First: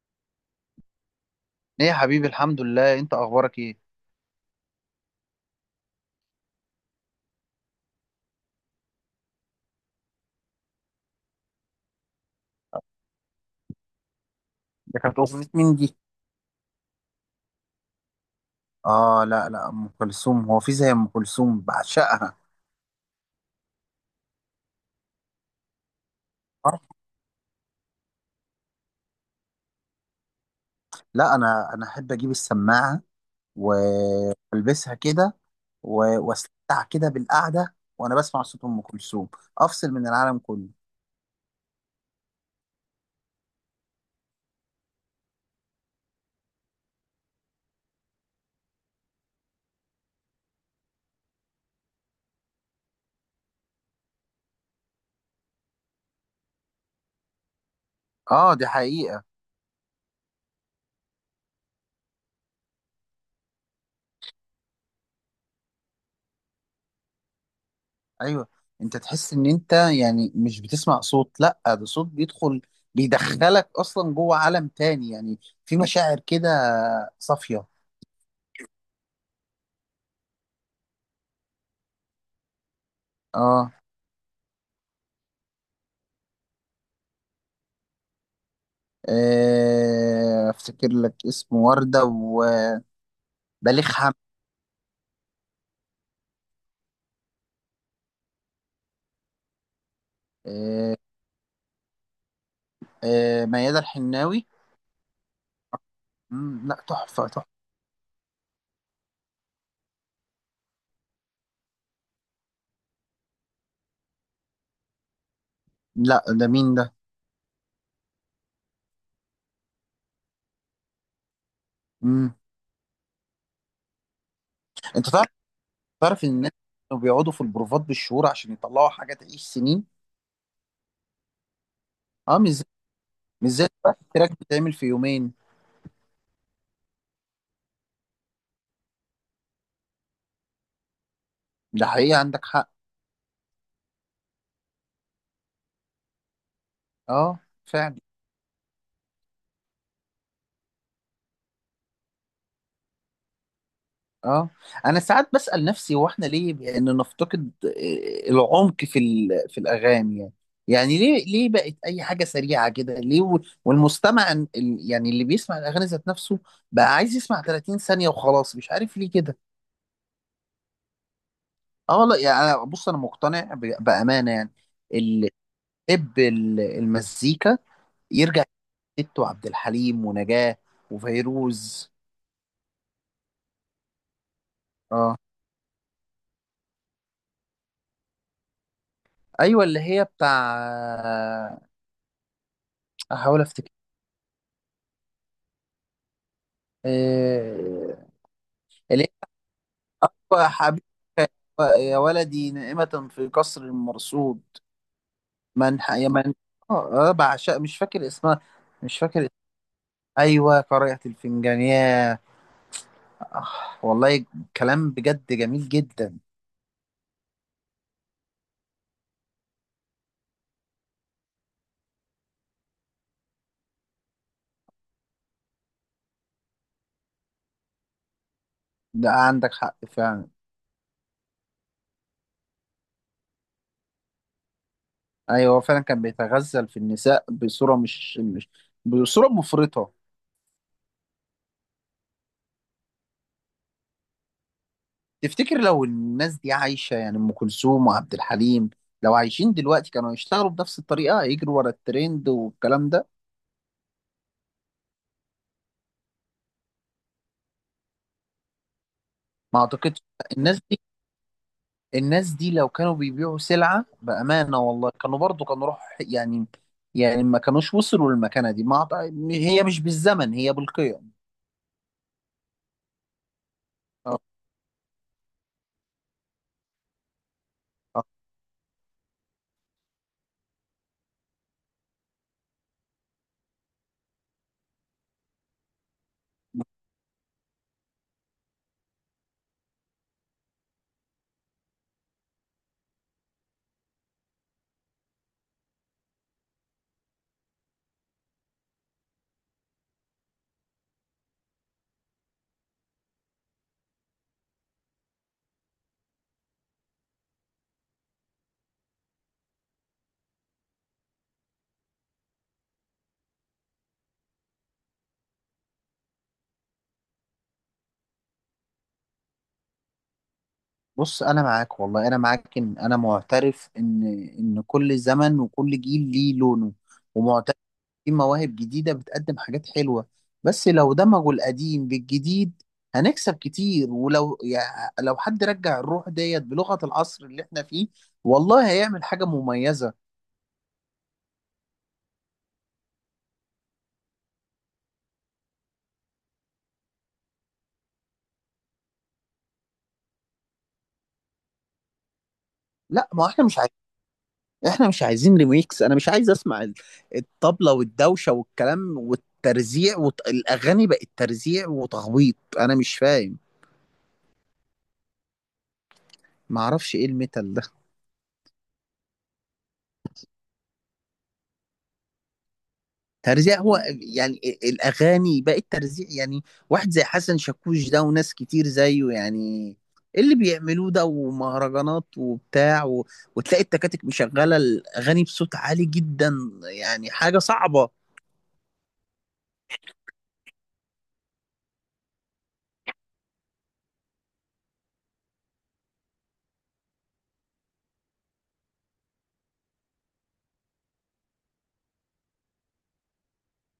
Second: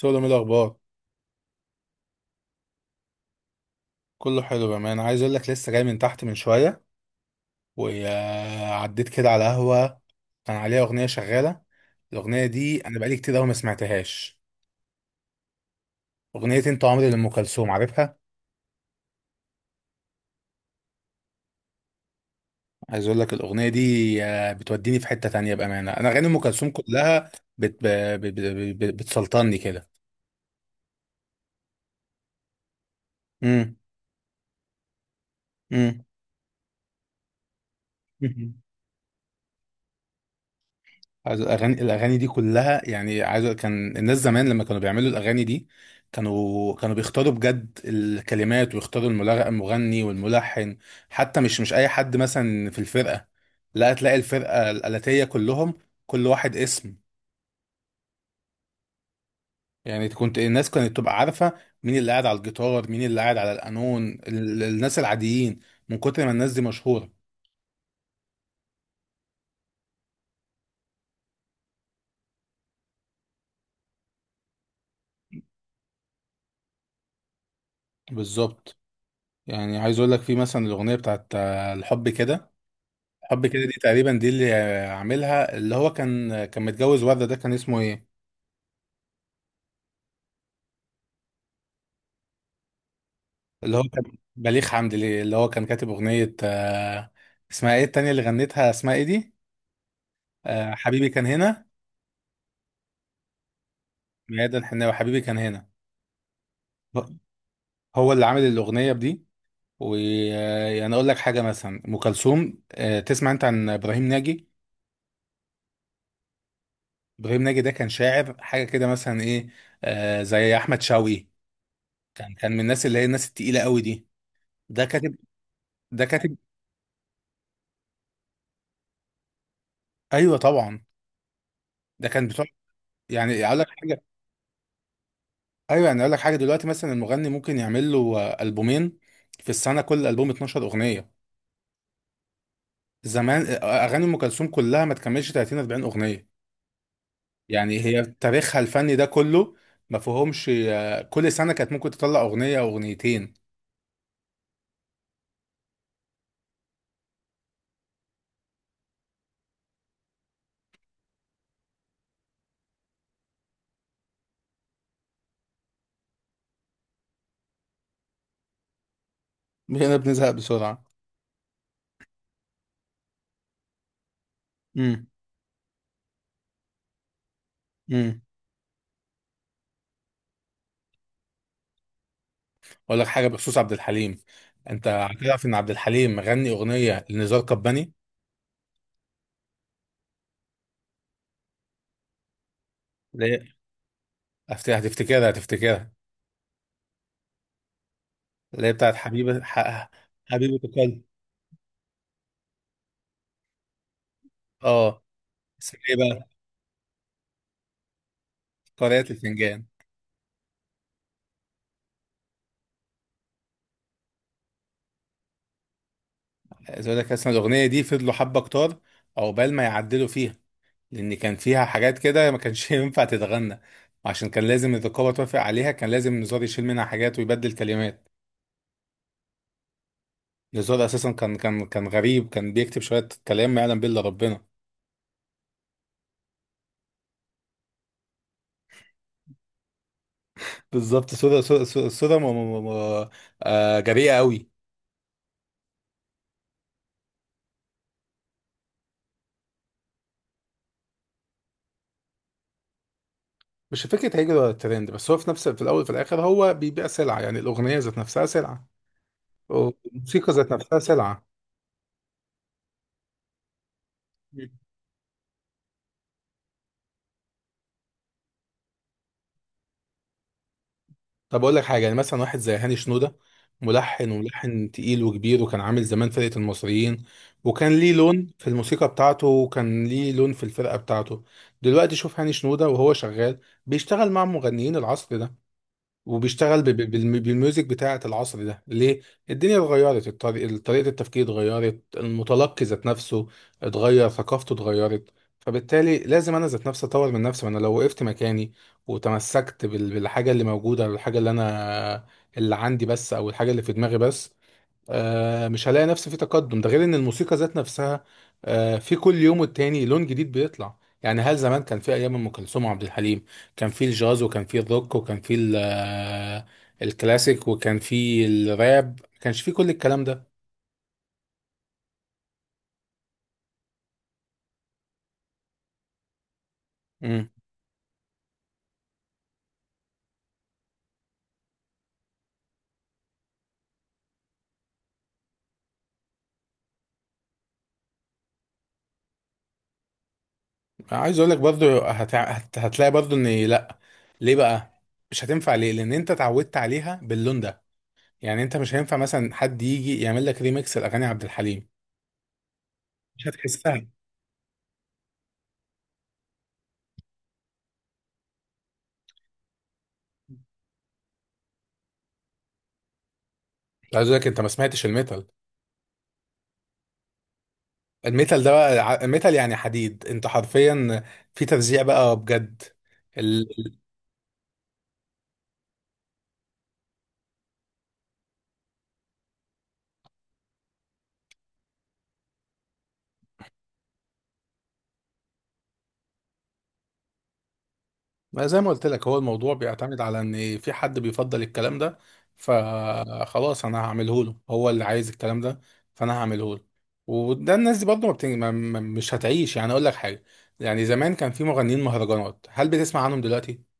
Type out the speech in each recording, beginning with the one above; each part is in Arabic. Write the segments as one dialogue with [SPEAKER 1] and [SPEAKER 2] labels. [SPEAKER 1] سودا من الاخبار.
[SPEAKER 2] ايه يا حبيبي، الحمد لله. انت اخبارك ايه؟
[SPEAKER 1] كله حلو بامانه، عايز اقول لك لسه جاي من تحت من شويه، وعديت كده على قهوه كان عليها اغنيه شغاله. الاغنيه دي انا بقالي كتير قوي ما سمعتهاش.
[SPEAKER 2] ده كانت أغنية مين دي؟
[SPEAKER 1] اغنيه انت عمري لام كلثوم، عارفها؟
[SPEAKER 2] اه، لا لا، ام كلثوم. هو في زي ام كلثوم؟ بعشقها.
[SPEAKER 1] عايز اقول لك الاغنيه دي بتوديني في حته تانية، بامانه انا اغاني ام كلثوم
[SPEAKER 2] آه،
[SPEAKER 1] كلها بت... ب... ب... ب... ب... بتسلطني كده.
[SPEAKER 2] لا، انا احب اجيب السماعه
[SPEAKER 1] امم
[SPEAKER 2] والبسها كده
[SPEAKER 1] امم
[SPEAKER 2] واستمتع كده بالقعده وانا بسمع صوت ام كلثوم. افصل من العالم كله.
[SPEAKER 1] عايز الاغاني دي كلها، يعني كان الناس زمان لما كانوا بيعملوا الاغاني دي كانوا بيختاروا بجد الكلمات ويختاروا المغني والملحن. حتى مش اي حد مثلا في الفرقه، لا تلاقي الفرقه الآلاتية كلهم كل واحد اسم.
[SPEAKER 2] اه، دي حقيقه.
[SPEAKER 1] يعني كنت الناس كانت تبقى عارفه مين اللي قاعد على الجيتار مين اللي قاعد على القانون، الناس العاديين من كتر ما الناس دي مشهوره.
[SPEAKER 2] ايوه، انت تحس ان انت يعني مش بتسمع صوت، لا ده صوت بيدخل، بيدخلك اصلا جوه عالم تاني يعني. في مشاعر كده صافيه.
[SPEAKER 1] بالظبط، يعني عايز اقول لك في مثلا الاغنيه بتاعت الحب كده، حب كده دي،
[SPEAKER 2] اه،
[SPEAKER 1] تقريبا دي اللي عاملها، اللي هو كان متجوز وردة، ده كان اسمه ايه؟
[SPEAKER 2] افتكر لك اسمه وردة وبليغ
[SPEAKER 1] اللي هو كان
[SPEAKER 2] حمد.
[SPEAKER 1] بليغ حمدي، ليه؟ اللي هو كان كاتب اغنية، اسمها ايه التانية اللي غنتها، اسمها ايه دي؟
[SPEAKER 2] آه،
[SPEAKER 1] حبيبي كان هنا.
[SPEAKER 2] ميادة الحناوي.
[SPEAKER 1] ميادة الحناوي، حبيبي كان هنا،
[SPEAKER 2] لا، تحفة تحفة.
[SPEAKER 1] هو اللي عامل الاغنية بدي. ويعني اقول لك حاجة، مثلا ام كلثوم، تسمع انت عن ابراهيم ناجي؟
[SPEAKER 2] لا، ده مين ده؟
[SPEAKER 1] ابراهيم ناجي ده كان شاعر حاجة كده مثلا، ايه، زي احمد شوقي. كان
[SPEAKER 2] مم.
[SPEAKER 1] كان من الناس اللي هي الناس التقيلة قوي دي. ده
[SPEAKER 2] انت
[SPEAKER 1] كاتب،
[SPEAKER 2] تعرف،
[SPEAKER 1] ده
[SPEAKER 2] تعرف ان
[SPEAKER 1] كاتب.
[SPEAKER 2] الناس كانوا بيقعدوا في البروفات بالشهور عشان يطلعوا حاجة تعيش سنين.
[SPEAKER 1] ايوه طبعا. ده كان
[SPEAKER 2] اه،
[SPEAKER 1] بتوع، يعني
[SPEAKER 2] مش
[SPEAKER 1] اقول لك
[SPEAKER 2] زي دلوقتي،
[SPEAKER 1] حاجه.
[SPEAKER 2] التراك بيتعمل في يومين.
[SPEAKER 1] ايوه، يعني اقول لك حاجه، دلوقتي مثلا المغني ممكن يعمل له البومين في السنه، كل البوم 12 اغنيه.
[SPEAKER 2] ده حقيقة، عندك حق.
[SPEAKER 1] زمان اغاني ام كلثوم كلها ما تكملش 30 40 اغنيه.
[SPEAKER 2] اه
[SPEAKER 1] يعني
[SPEAKER 2] فعلا.
[SPEAKER 1] هي تاريخها الفني ده كله ما فيهمش، كل سنه كانت ممكن تطلع اغنيه او اغنيتين.
[SPEAKER 2] اه، انا ساعات بسأل نفسي، هو احنا ليه بان نفتقد العمق في في الاغاني يعني؟ يعني ليه، ليه بقت اي حاجه سريعه كده؟ ليه والمستمع يعني اللي بيسمع الاغاني ذات نفسه بقى عايز يسمع 30 ثانيه وخلاص، مش عارف ليه كده.
[SPEAKER 1] هنا بنزهق بسرعه.
[SPEAKER 2] اه والله يعني، بص انا مقتنع بامانه يعني.
[SPEAKER 1] امم.
[SPEAKER 2] اللي يحب المزيكا
[SPEAKER 1] امم.
[SPEAKER 2] يرجع لست وعبد الحليم ونجاة وفيروز.
[SPEAKER 1] اقول لك حاجه بخصوص عبد الحليم، انت
[SPEAKER 2] اه،
[SPEAKER 1] هتعرف ان عبد الحليم غني اغنيه لنزار قباني؟
[SPEAKER 2] ايوه اللي هي بتاع، احاول
[SPEAKER 1] ليه؟ هتفتكرها.
[SPEAKER 2] افتكر.
[SPEAKER 1] اللي هي بتاعت
[SPEAKER 2] اللي هو
[SPEAKER 1] حبيبة
[SPEAKER 2] حبيبك
[SPEAKER 1] قلبي.
[SPEAKER 2] يا ولدي نائمة في قصر مرصود.
[SPEAKER 1] اه، اسمها ايه
[SPEAKER 2] يا
[SPEAKER 1] بقى؟
[SPEAKER 2] من. اه، بعشق مش فاكر اسمها. مش
[SPEAKER 1] قارئة
[SPEAKER 2] فاكر اسمها.
[SPEAKER 1] الفنجان.
[SPEAKER 2] ايوه، قارئة الفنجان. ياه. آه، والله، كلام بجد جميل جدا.
[SPEAKER 1] عايز اقول لك، اصلا الاغنيه دي فضلوا حبه كتار عقبال ما يعدلوا فيها، لان كان فيها حاجات كده ما كانش ينفع تتغنى، عشان كان لازم الرقابه توافق عليها، كان لازم نزار يشيل منها حاجات ويبدل كلمات.
[SPEAKER 2] ده عندك حق فعلا.
[SPEAKER 1] نزار اساسا كان غريب، كان بيكتب شويه كلام ما يعلم به الا ربنا.
[SPEAKER 2] ايوه، هو فعلا كان بيتغزل في النساء بصورة مش بصورة مفرطة.
[SPEAKER 1] بالظبط، صوره صورة م- جريئه قوي.
[SPEAKER 2] تفتكر لو الناس دي عايشة يعني، ام كلثوم وعبد الحليم، لو عايشين دلوقتي كانوا يشتغلوا بنفس الطريقة، يجروا ورا الترند والكلام ده؟
[SPEAKER 1] مش فكره هيجري ورا الترند، بس هو في نفس، في الاول وفي الاخر هو بيبيع سلعه، يعني الاغنيه ذات نفسها سلعه
[SPEAKER 2] ما اعتقدش.
[SPEAKER 1] والموسيقى ذات
[SPEAKER 2] الناس
[SPEAKER 1] نفسها
[SPEAKER 2] دي
[SPEAKER 1] سلعه.
[SPEAKER 2] الناس دي لو كانوا بيبيعوا سلعة بأمانة والله كانوا برضو كانوا روح يعني. يعني ما كانوش وصلوا للمكانة دي. ما أعط- هي مش بالزمن، هي بالقيم.
[SPEAKER 1] طب اقول لك حاجه، يعني مثلا واحد زي هاني شنوده، ملحن،
[SPEAKER 2] آه،
[SPEAKER 1] وملحن تقيل وكبير، وكان عامل زمان فرقه المصريين، وكان ليه
[SPEAKER 2] آه.
[SPEAKER 1] لون في الموسيقى بتاعته، وكان ليه لون في الفرقه بتاعته. دلوقتي شوف هاني شنوده وهو شغال، بيشتغل مع مغنيين العصر ده، وبيشتغل بالميوزك بتاعة العصر ده. ليه؟ الدنيا اتغيرت، طريقة التفكير اتغيرت، المتلقي ذات نفسه اتغير، ثقافته اتغيرت. فبالتالي لازم انا ذات نفسي اطور من نفسي، ما انا لو وقفت مكاني وتمسكت بالحاجة اللي موجودة، او الحاجة اللي انا اللي عندي بس، او الحاجة اللي في دماغي بس، مش هلاقي نفسي في تقدم. ده غير ان الموسيقى ذات نفسها في كل يوم والتاني لون جديد بيطلع. يعني هل زمان كان في ايام ام كلثوم وعبد الحليم كان في الجاز وكان في الروك وكان في الكلاسيك وكان في الراب؟ ما كانش في كل الكلام ده.
[SPEAKER 2] بص، أنا معاك والله، أنا معاك. إن أنا معترف إن، إن كل زمن وكل جيل ليه لونه.
[SPEAKER 1] امم.
[SPEAKER 2] ومعترف، في مواهب جديدة بتقدم حاجات حلوة. بس لو دمجوا القديم بالجديد هنكسب كتير. ولو يعني، لو حد رجع الروح ديت بلغة العصر اللي احنا فيه، والله هيعمل حاجة مميزة.
[SPEAKER 1] عايز اقول لك برضو هتلاقي برضو ان لا. ليه بقى؟ مش هتنفع ليه؟ لان انت اتعودت عليها باللون ده. يعني انت مش هينفع مثلا حد يجي يعمل لك ريميكس لاغاني عبد الحليم،
[SPEAKER 2] لا، ما
[SPEAKER 1] مش
[SPEAKER 2] احنا مش عايزين،
[SPEAKER 1] هتحسها.
[SPEAKER 2] احنا مش عايزين ريميكس. انا مش عايز اسمع الطبلة والدوشة والكلام والترزيع. والاغاني بقت ترزيع وتخبيط، انا مش فاهم.
[SPEAKER 1] عايز اقول لك، انت ما سمعتش الميتال؟
[SPEAKER 2] ما اعرفش ايه الميتال ده.
[SPEAKER 1] الميتال ده بقى ميتال يعني حديد، انت حرفيا في ترزيع بقى بجد. ال...
[SPEAKER 2] ترزيع،
[SPEAKER 1] ال-
[SPEAKER 2] هو يعني الاغاني بقت ترزيع يعني؟ واحد زي حسن شاكوش ده وناس كتير زيه يعني، إيه اللي بيعملوه ده، ومهرجانات وبتاع و... وتلاقي التكاتك مشغلة الاغاني بصوت عالي جدا، يعني حاجة صعبة.
[SPEAKER 1] ما زي ما قلت لك، هو الموضوع بيعتمد على ان في حد بيفضل الكلام ده، فخلاص انا هعمله له، هو اللي عايز الكلام ده، فانا هعمله له. وده الناس دي برضه ما بتن... ما... ما- مش هتعيش. يعني اقول لك حاجه، يعني زمان كان في مغنيين مهرجانات، هل بتسمع عنهم دلوقتي؟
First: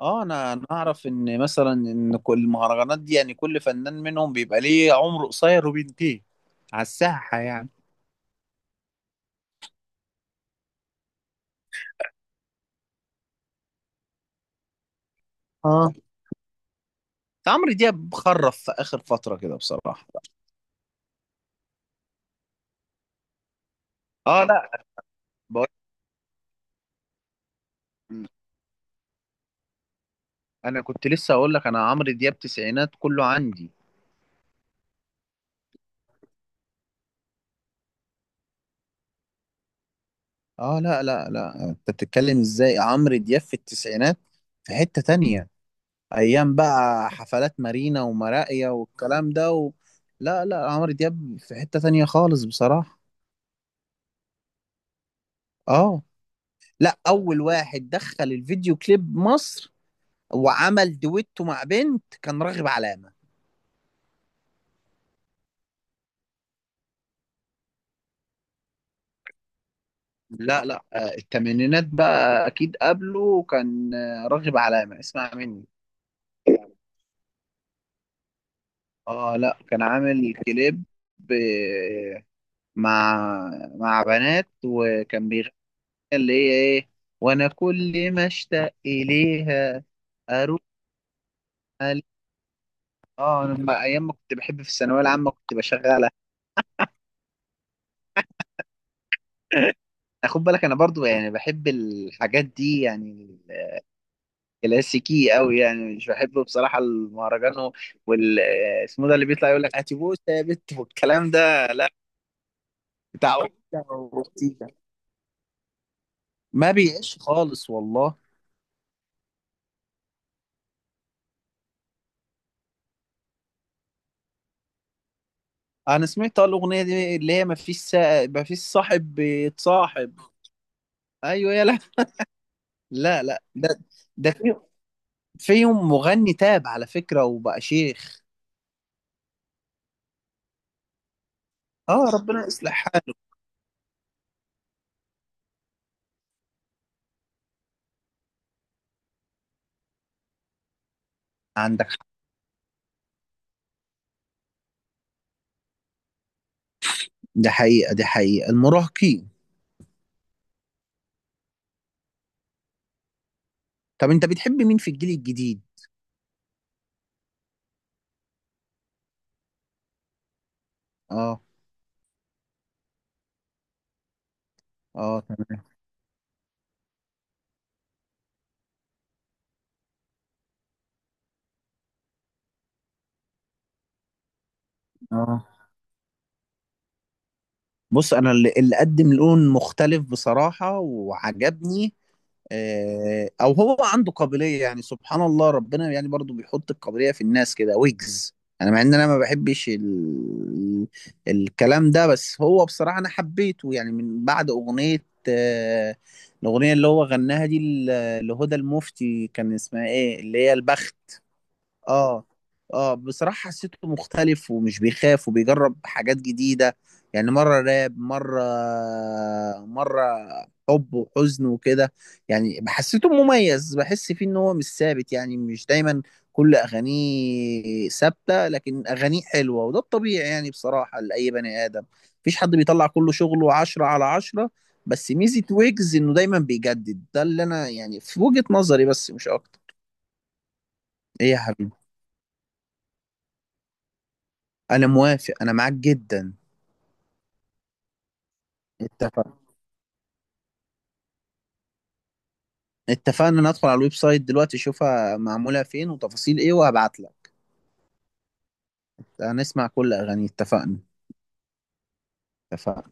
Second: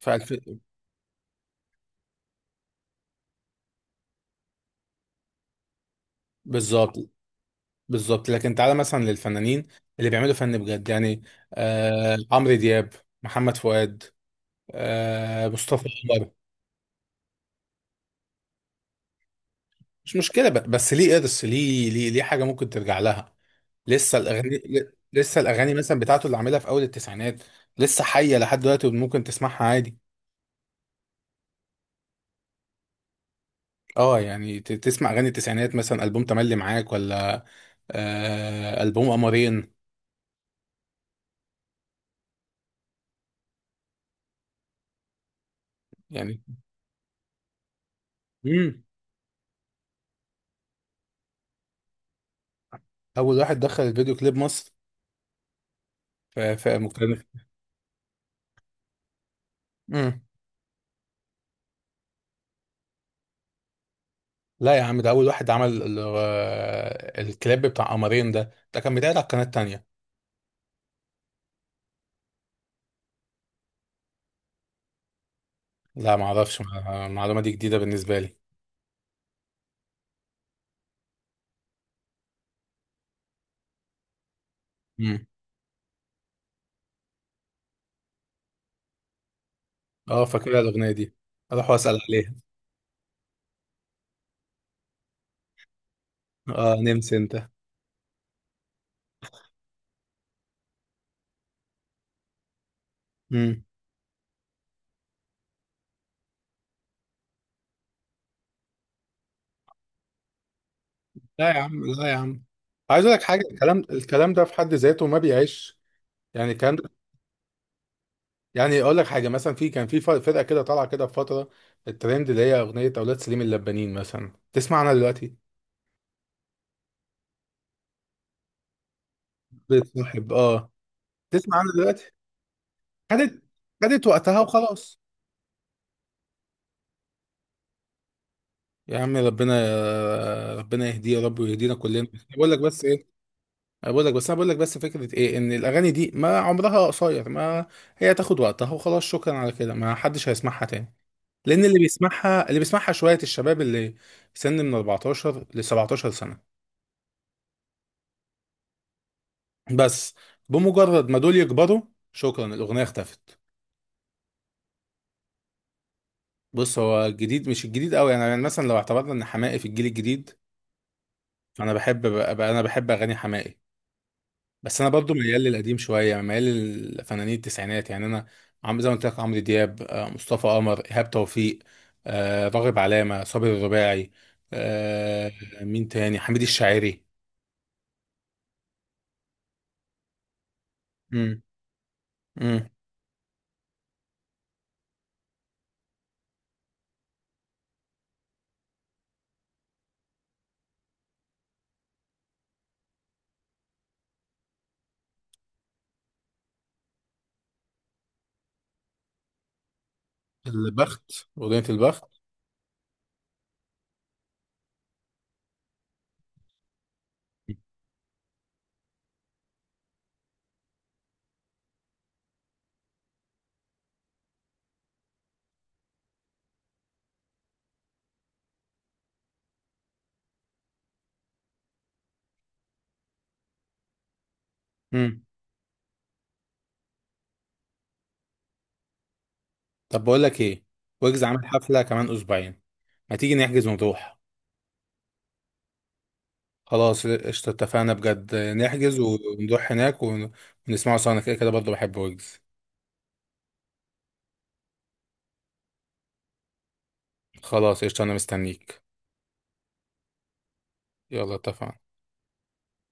[SPEAKER 1] في
[SPEAKER 2] اه،
[SPEAKER 1] الف...
[SPEAKER 2] انا اعرف ان مثلا ان كل المهرجانات دي يعني، كل فنان منهم بيبقى ليه عمر قصير وبينتهي على
[SPEAKER 1] بالظبط.
[SPEAKER 2] الساحه يعني.
[SPEAKER 1] بالظبط، لكن تعالى مثلا للفنانين اللي بيعملوا فن بجد يعني، عمرو دياب، محمد فؤاد، آه، مصطفى
[SPEAKER 2] اه،
[SPEAKER 1] قمر.
[SPEAKER 2] عمرو دياب خرف في اخر فتره كده بصراحه.
[SPEAKER 1] مش مشكله، بس ليه قرص، ليه حاجه ممكن ترجع لها؟
[SPEAKER 2] اه لا،
[SPEAKER 1] لسه
[SPEAKER 2] بقول،
[SPEAKER 1] الاغاني مثلا بتاعته اللي عاملها في اول التسعينات لسه حيه لحد دلوقتي وممكن تسمعها عادي.
[SPEAKER 2] انا كنت لسه اقول لك، انا عمرو دياب تسعينات كله عندي.
[SPEAKER 1] اه، يعني تسمع اغاني التسعينات، مثلا البوم تملي معاك، ولا آه البوم قمرين
[SPEAKER 2] اه لا لا لا، انت بتتكلم ازاي؟ عمرو دياب في التسعينات في حته تانية.
[SPEAKER 1] يعني.
[SPEAKER 2] ايام بقى حفلات مارينا ومراقيه
[SPEAKER 1] امم.
[SPEAKER 2] والكلام ده و... لا لا، عمرو دياب في حته تانية خالص بصراحه.
[SPEAKER 1] اول واحد دخل الفيديو كليب مصر،
[SPEAKER 2] اه.
[SPEAKER 1] في
[SPEAKER 2] لا،
[SPEAKER 1] مكان.
[SPEAKER 2] اول واحد دخل الفيديو كليب مصر
[SPEAKER 1] امم.
[SPEAKER 2] وعمل دويتو مع بنت كان راغب علامة.
[SPEAKER 1] لا يا عم، ده اول واحد عمل الكليب بتاع قمرين. ده كان بيتعرض على القناه التانيه.
[SPEAKER 2] لا لا، الثمانينات بقى اكيد قبله كان راغب علامة، اسمع مني.
[SPEAKER 1] لا، ما اعرفش، المعلومه دي جديده بالنسبه لي.
[SPEAKER 2] اه لا، كان عامل كليب ب- مع مع بنات
[SPEAKER 1] مم.
[SPEAKER 2] وكان بيغني، اللي هي ايه، وانا كل ما اشتاق اليها
[SPEAKER 1] اه، فاكرها
[SPEAKER 2] اروح
[SPEAKER 1] الاغنيه دي، اروح واسال
[SPEAKER 2] علي.
[SPEAKER 1] عليها.
[SPEAKER 2] اه، انا ايام ما كنت بحب في الثانويه العامه كنت بشغلها.
[SPEAKER 1] اه نمس انت.
[SPEAKER 2] خد بالك، انا برضو يعني بحب الحاجات دي يعني.
[SPEAKER 1] مم.
[SPEAKER 2] كلاسيكي قوي يعني، مش بحبه بصراحه المهرجان وال اسمه ده، اللي بيطلع يقول لك هاتي بوسه يا بت والكلام
[SPEAKER 1] لا يا
[SPEAKER 2] ده،
[SPEAKER 1] عم،
[SPEAKER 2] لا.
[SPEAKER 1] لا يا عم، عايز اقول لك
[SPEAKER 2] بتاع
[SPEAKER 1] حاجه، الكلام
[SPEAKER 2] أوتيتا
[SPEAKER 1] الكلام ده في
[SPEAKER 2] وأوتيتا.
[SPEAKER 1] حد ذاته ما بيعيش. يعني
[SPEAKER 2] ما
[SPEAKER 1] الكلام ده،
[SPEAKER 2] بيعيش خالص والله.
[SPEAKER 1] يعني اقول لك حاجه، مثلا في كان في فرقه كده طالعه كده في فتره الترند، اللي هي اغنيه اولاد سليم اللبانين، مثلا تسمع عنها دلوقتي؟
[SPEAKER 2] انا سمعت الاغنيه دي اللي هي ما فيش صاحب بيتصاحب.
[SPEAKER 1] بتصاحب اه.
[SPEAKER 2] ايوه،
[SPEAKER 1] تسمع عنها
[SPEAKER 2] يلا.
[SPEAKER 1] دلوقتي؟
[SPEAKER 2] لا
[SPEAKER 1] خدت
[SPEAKER 2] لا، ده،
[SPEAKER 1] خدت
[SPEAKER 2] ده
[SPEAKER 1] وقتها
[SPEAKER 2] في،
[SPEAKER 1] وخلاص.
[SPEAKER 2] فيهم مغني تاب على فكره وبقى شيخ.
[SPEAKER 1] يا عم ربنا، ربنا يهديه يا رب ويهدينا كلنا.
[SPEAKER 2] اه، ربنا
[SPEAKER 1] بقول لك
[SPEAKER 2] يصلح
[SPEAKER 1] بس، ايه،
[SPEAKER 2] حاله.
[SPEAKER 1] أنا بقول لك بس، انا بقول لك بس فكره، ايه ان الاغاني دي، ما عمرها قصير، ما هي تاخد وقتها وخلاص، شكرا على كده ما حدش هيسمعها تاني، لان اللي
[SPEAKER 2] عندك حق،
[SPEAKER 1] بيسمعها، اللي بيسمعها شويه الشباب اللي سن من 14 ل 17 سنه
[SPEAKER 2] ده حقيقه، دي حقيقه، المراهقين.
[SPEAKER 1] بس. بمجرد ما دول يكبروا، شكرا، الاغنيه اختفت.
[SPEAKER 2] طب انت بتحب مين في الجيل الجديد؟
[SPEAKER 1] بص، هو الجديد مش الجديد قوي يعني مثلا لو اعتبرنا ان حماقي في الجيل الجديد،
[SPEAKER 2] اه.
[SPEAKER 1] فانا بحب بقى، انا بحب اغاني حماقي، بس انا برضو
[SPEAKER 2] اه
[SPEAKER 1] ميال
[SPEAKER 2] تمام.
[SPEAKER 1] للقديم شويه، يعني ميال للفنانين التسعينات. يعني انا عم زي ما قلت لك، عمرو دياب، مصطفى قمر، ايهاب توفيق، راغب علامه، صابر الرباعي، آه،
[SPEAKER 2] اه،
[SPEAKER 1] مين تاني، حميد الشاعري.
[SPEAKER 2] بص، انا اللي قدم لون مختلف بصراحه
[SPEAKER 1] امم.
[SPEAKER 2] وعجبني،
[SPEAKER 1] امم.
[SPEAKER 2] او هو عنده قابليه يعني، سبحان الله، ربنا يعني برضو بيحط القابليه في الناس كده، ويجز. انا مع ان انا ما بحبش الكلام ده، بس هو بصراحه انا حبيته يعني من بعد اغنيه، آه، الاغنيه اللي هو غناها دي لهدى المفتي، كان اسمها ايه اللي هي، البخت.
[SPEAKER 1] البخت، اغنيه البخت.
[SPEAKER 2] اه. اه بصراحة حسيته مختلف ومش بيخاف وبيجرب حاجات جديدة. يعني مرة راب، مرة، مرة حب وحزن وكده. يعني حسيته مميز، بحس فيه ان هو مش ثابت يعني، مش دايما كل اغانيه ثابتة، لكن اغانيه حلوة، وده الطبيعي يعني بصراحة لأي بني آدم، مفيش حد بيطلع كل شغله عشرة على عشرة. بس
[SPEAKER 1] امم.
[SPEAKER 2] ميزة ويجز انه دايما بيجدد، ده اللي انا يعني في وجهة نظري، بس مش اكتر.
[SPEAKER 1] طب بقول لك ايه، ويجز
[SPEAKER 2] ايه يا
[SPEAKER 1] عامل
[SPEAKER 2] حبيبي؟
[SPEAKER 1] حفله كمان اسبوعين، ما تيجي نحجز ونروح؟
[SPEAKER 2] انا موافق، انا معاك جدا.
[SPEAKER 1] خلاص قشطه، اتفقنا بجد، نحجز
[SPEAKER 2] اتفقنا.
[SPEAKER 1] ونروح هناك ونسمعه سوا، انا كده كده برضه بحب ويجز.
[SPEAKER 2] اتفقنا، ندخل على الويب سايت دلوقتي اشوفها معمولة فين وتفاصيل ايه، وهبعت لك.
[SPEAKER 1] خلاص قشطه، انا مستنيك.
[SPEAKER 2] هنسمع كل اغاني، اتفقنا.
[SPEAKER 1] يلا اتفقنا.
[SPEAKER 2] اتفقنا.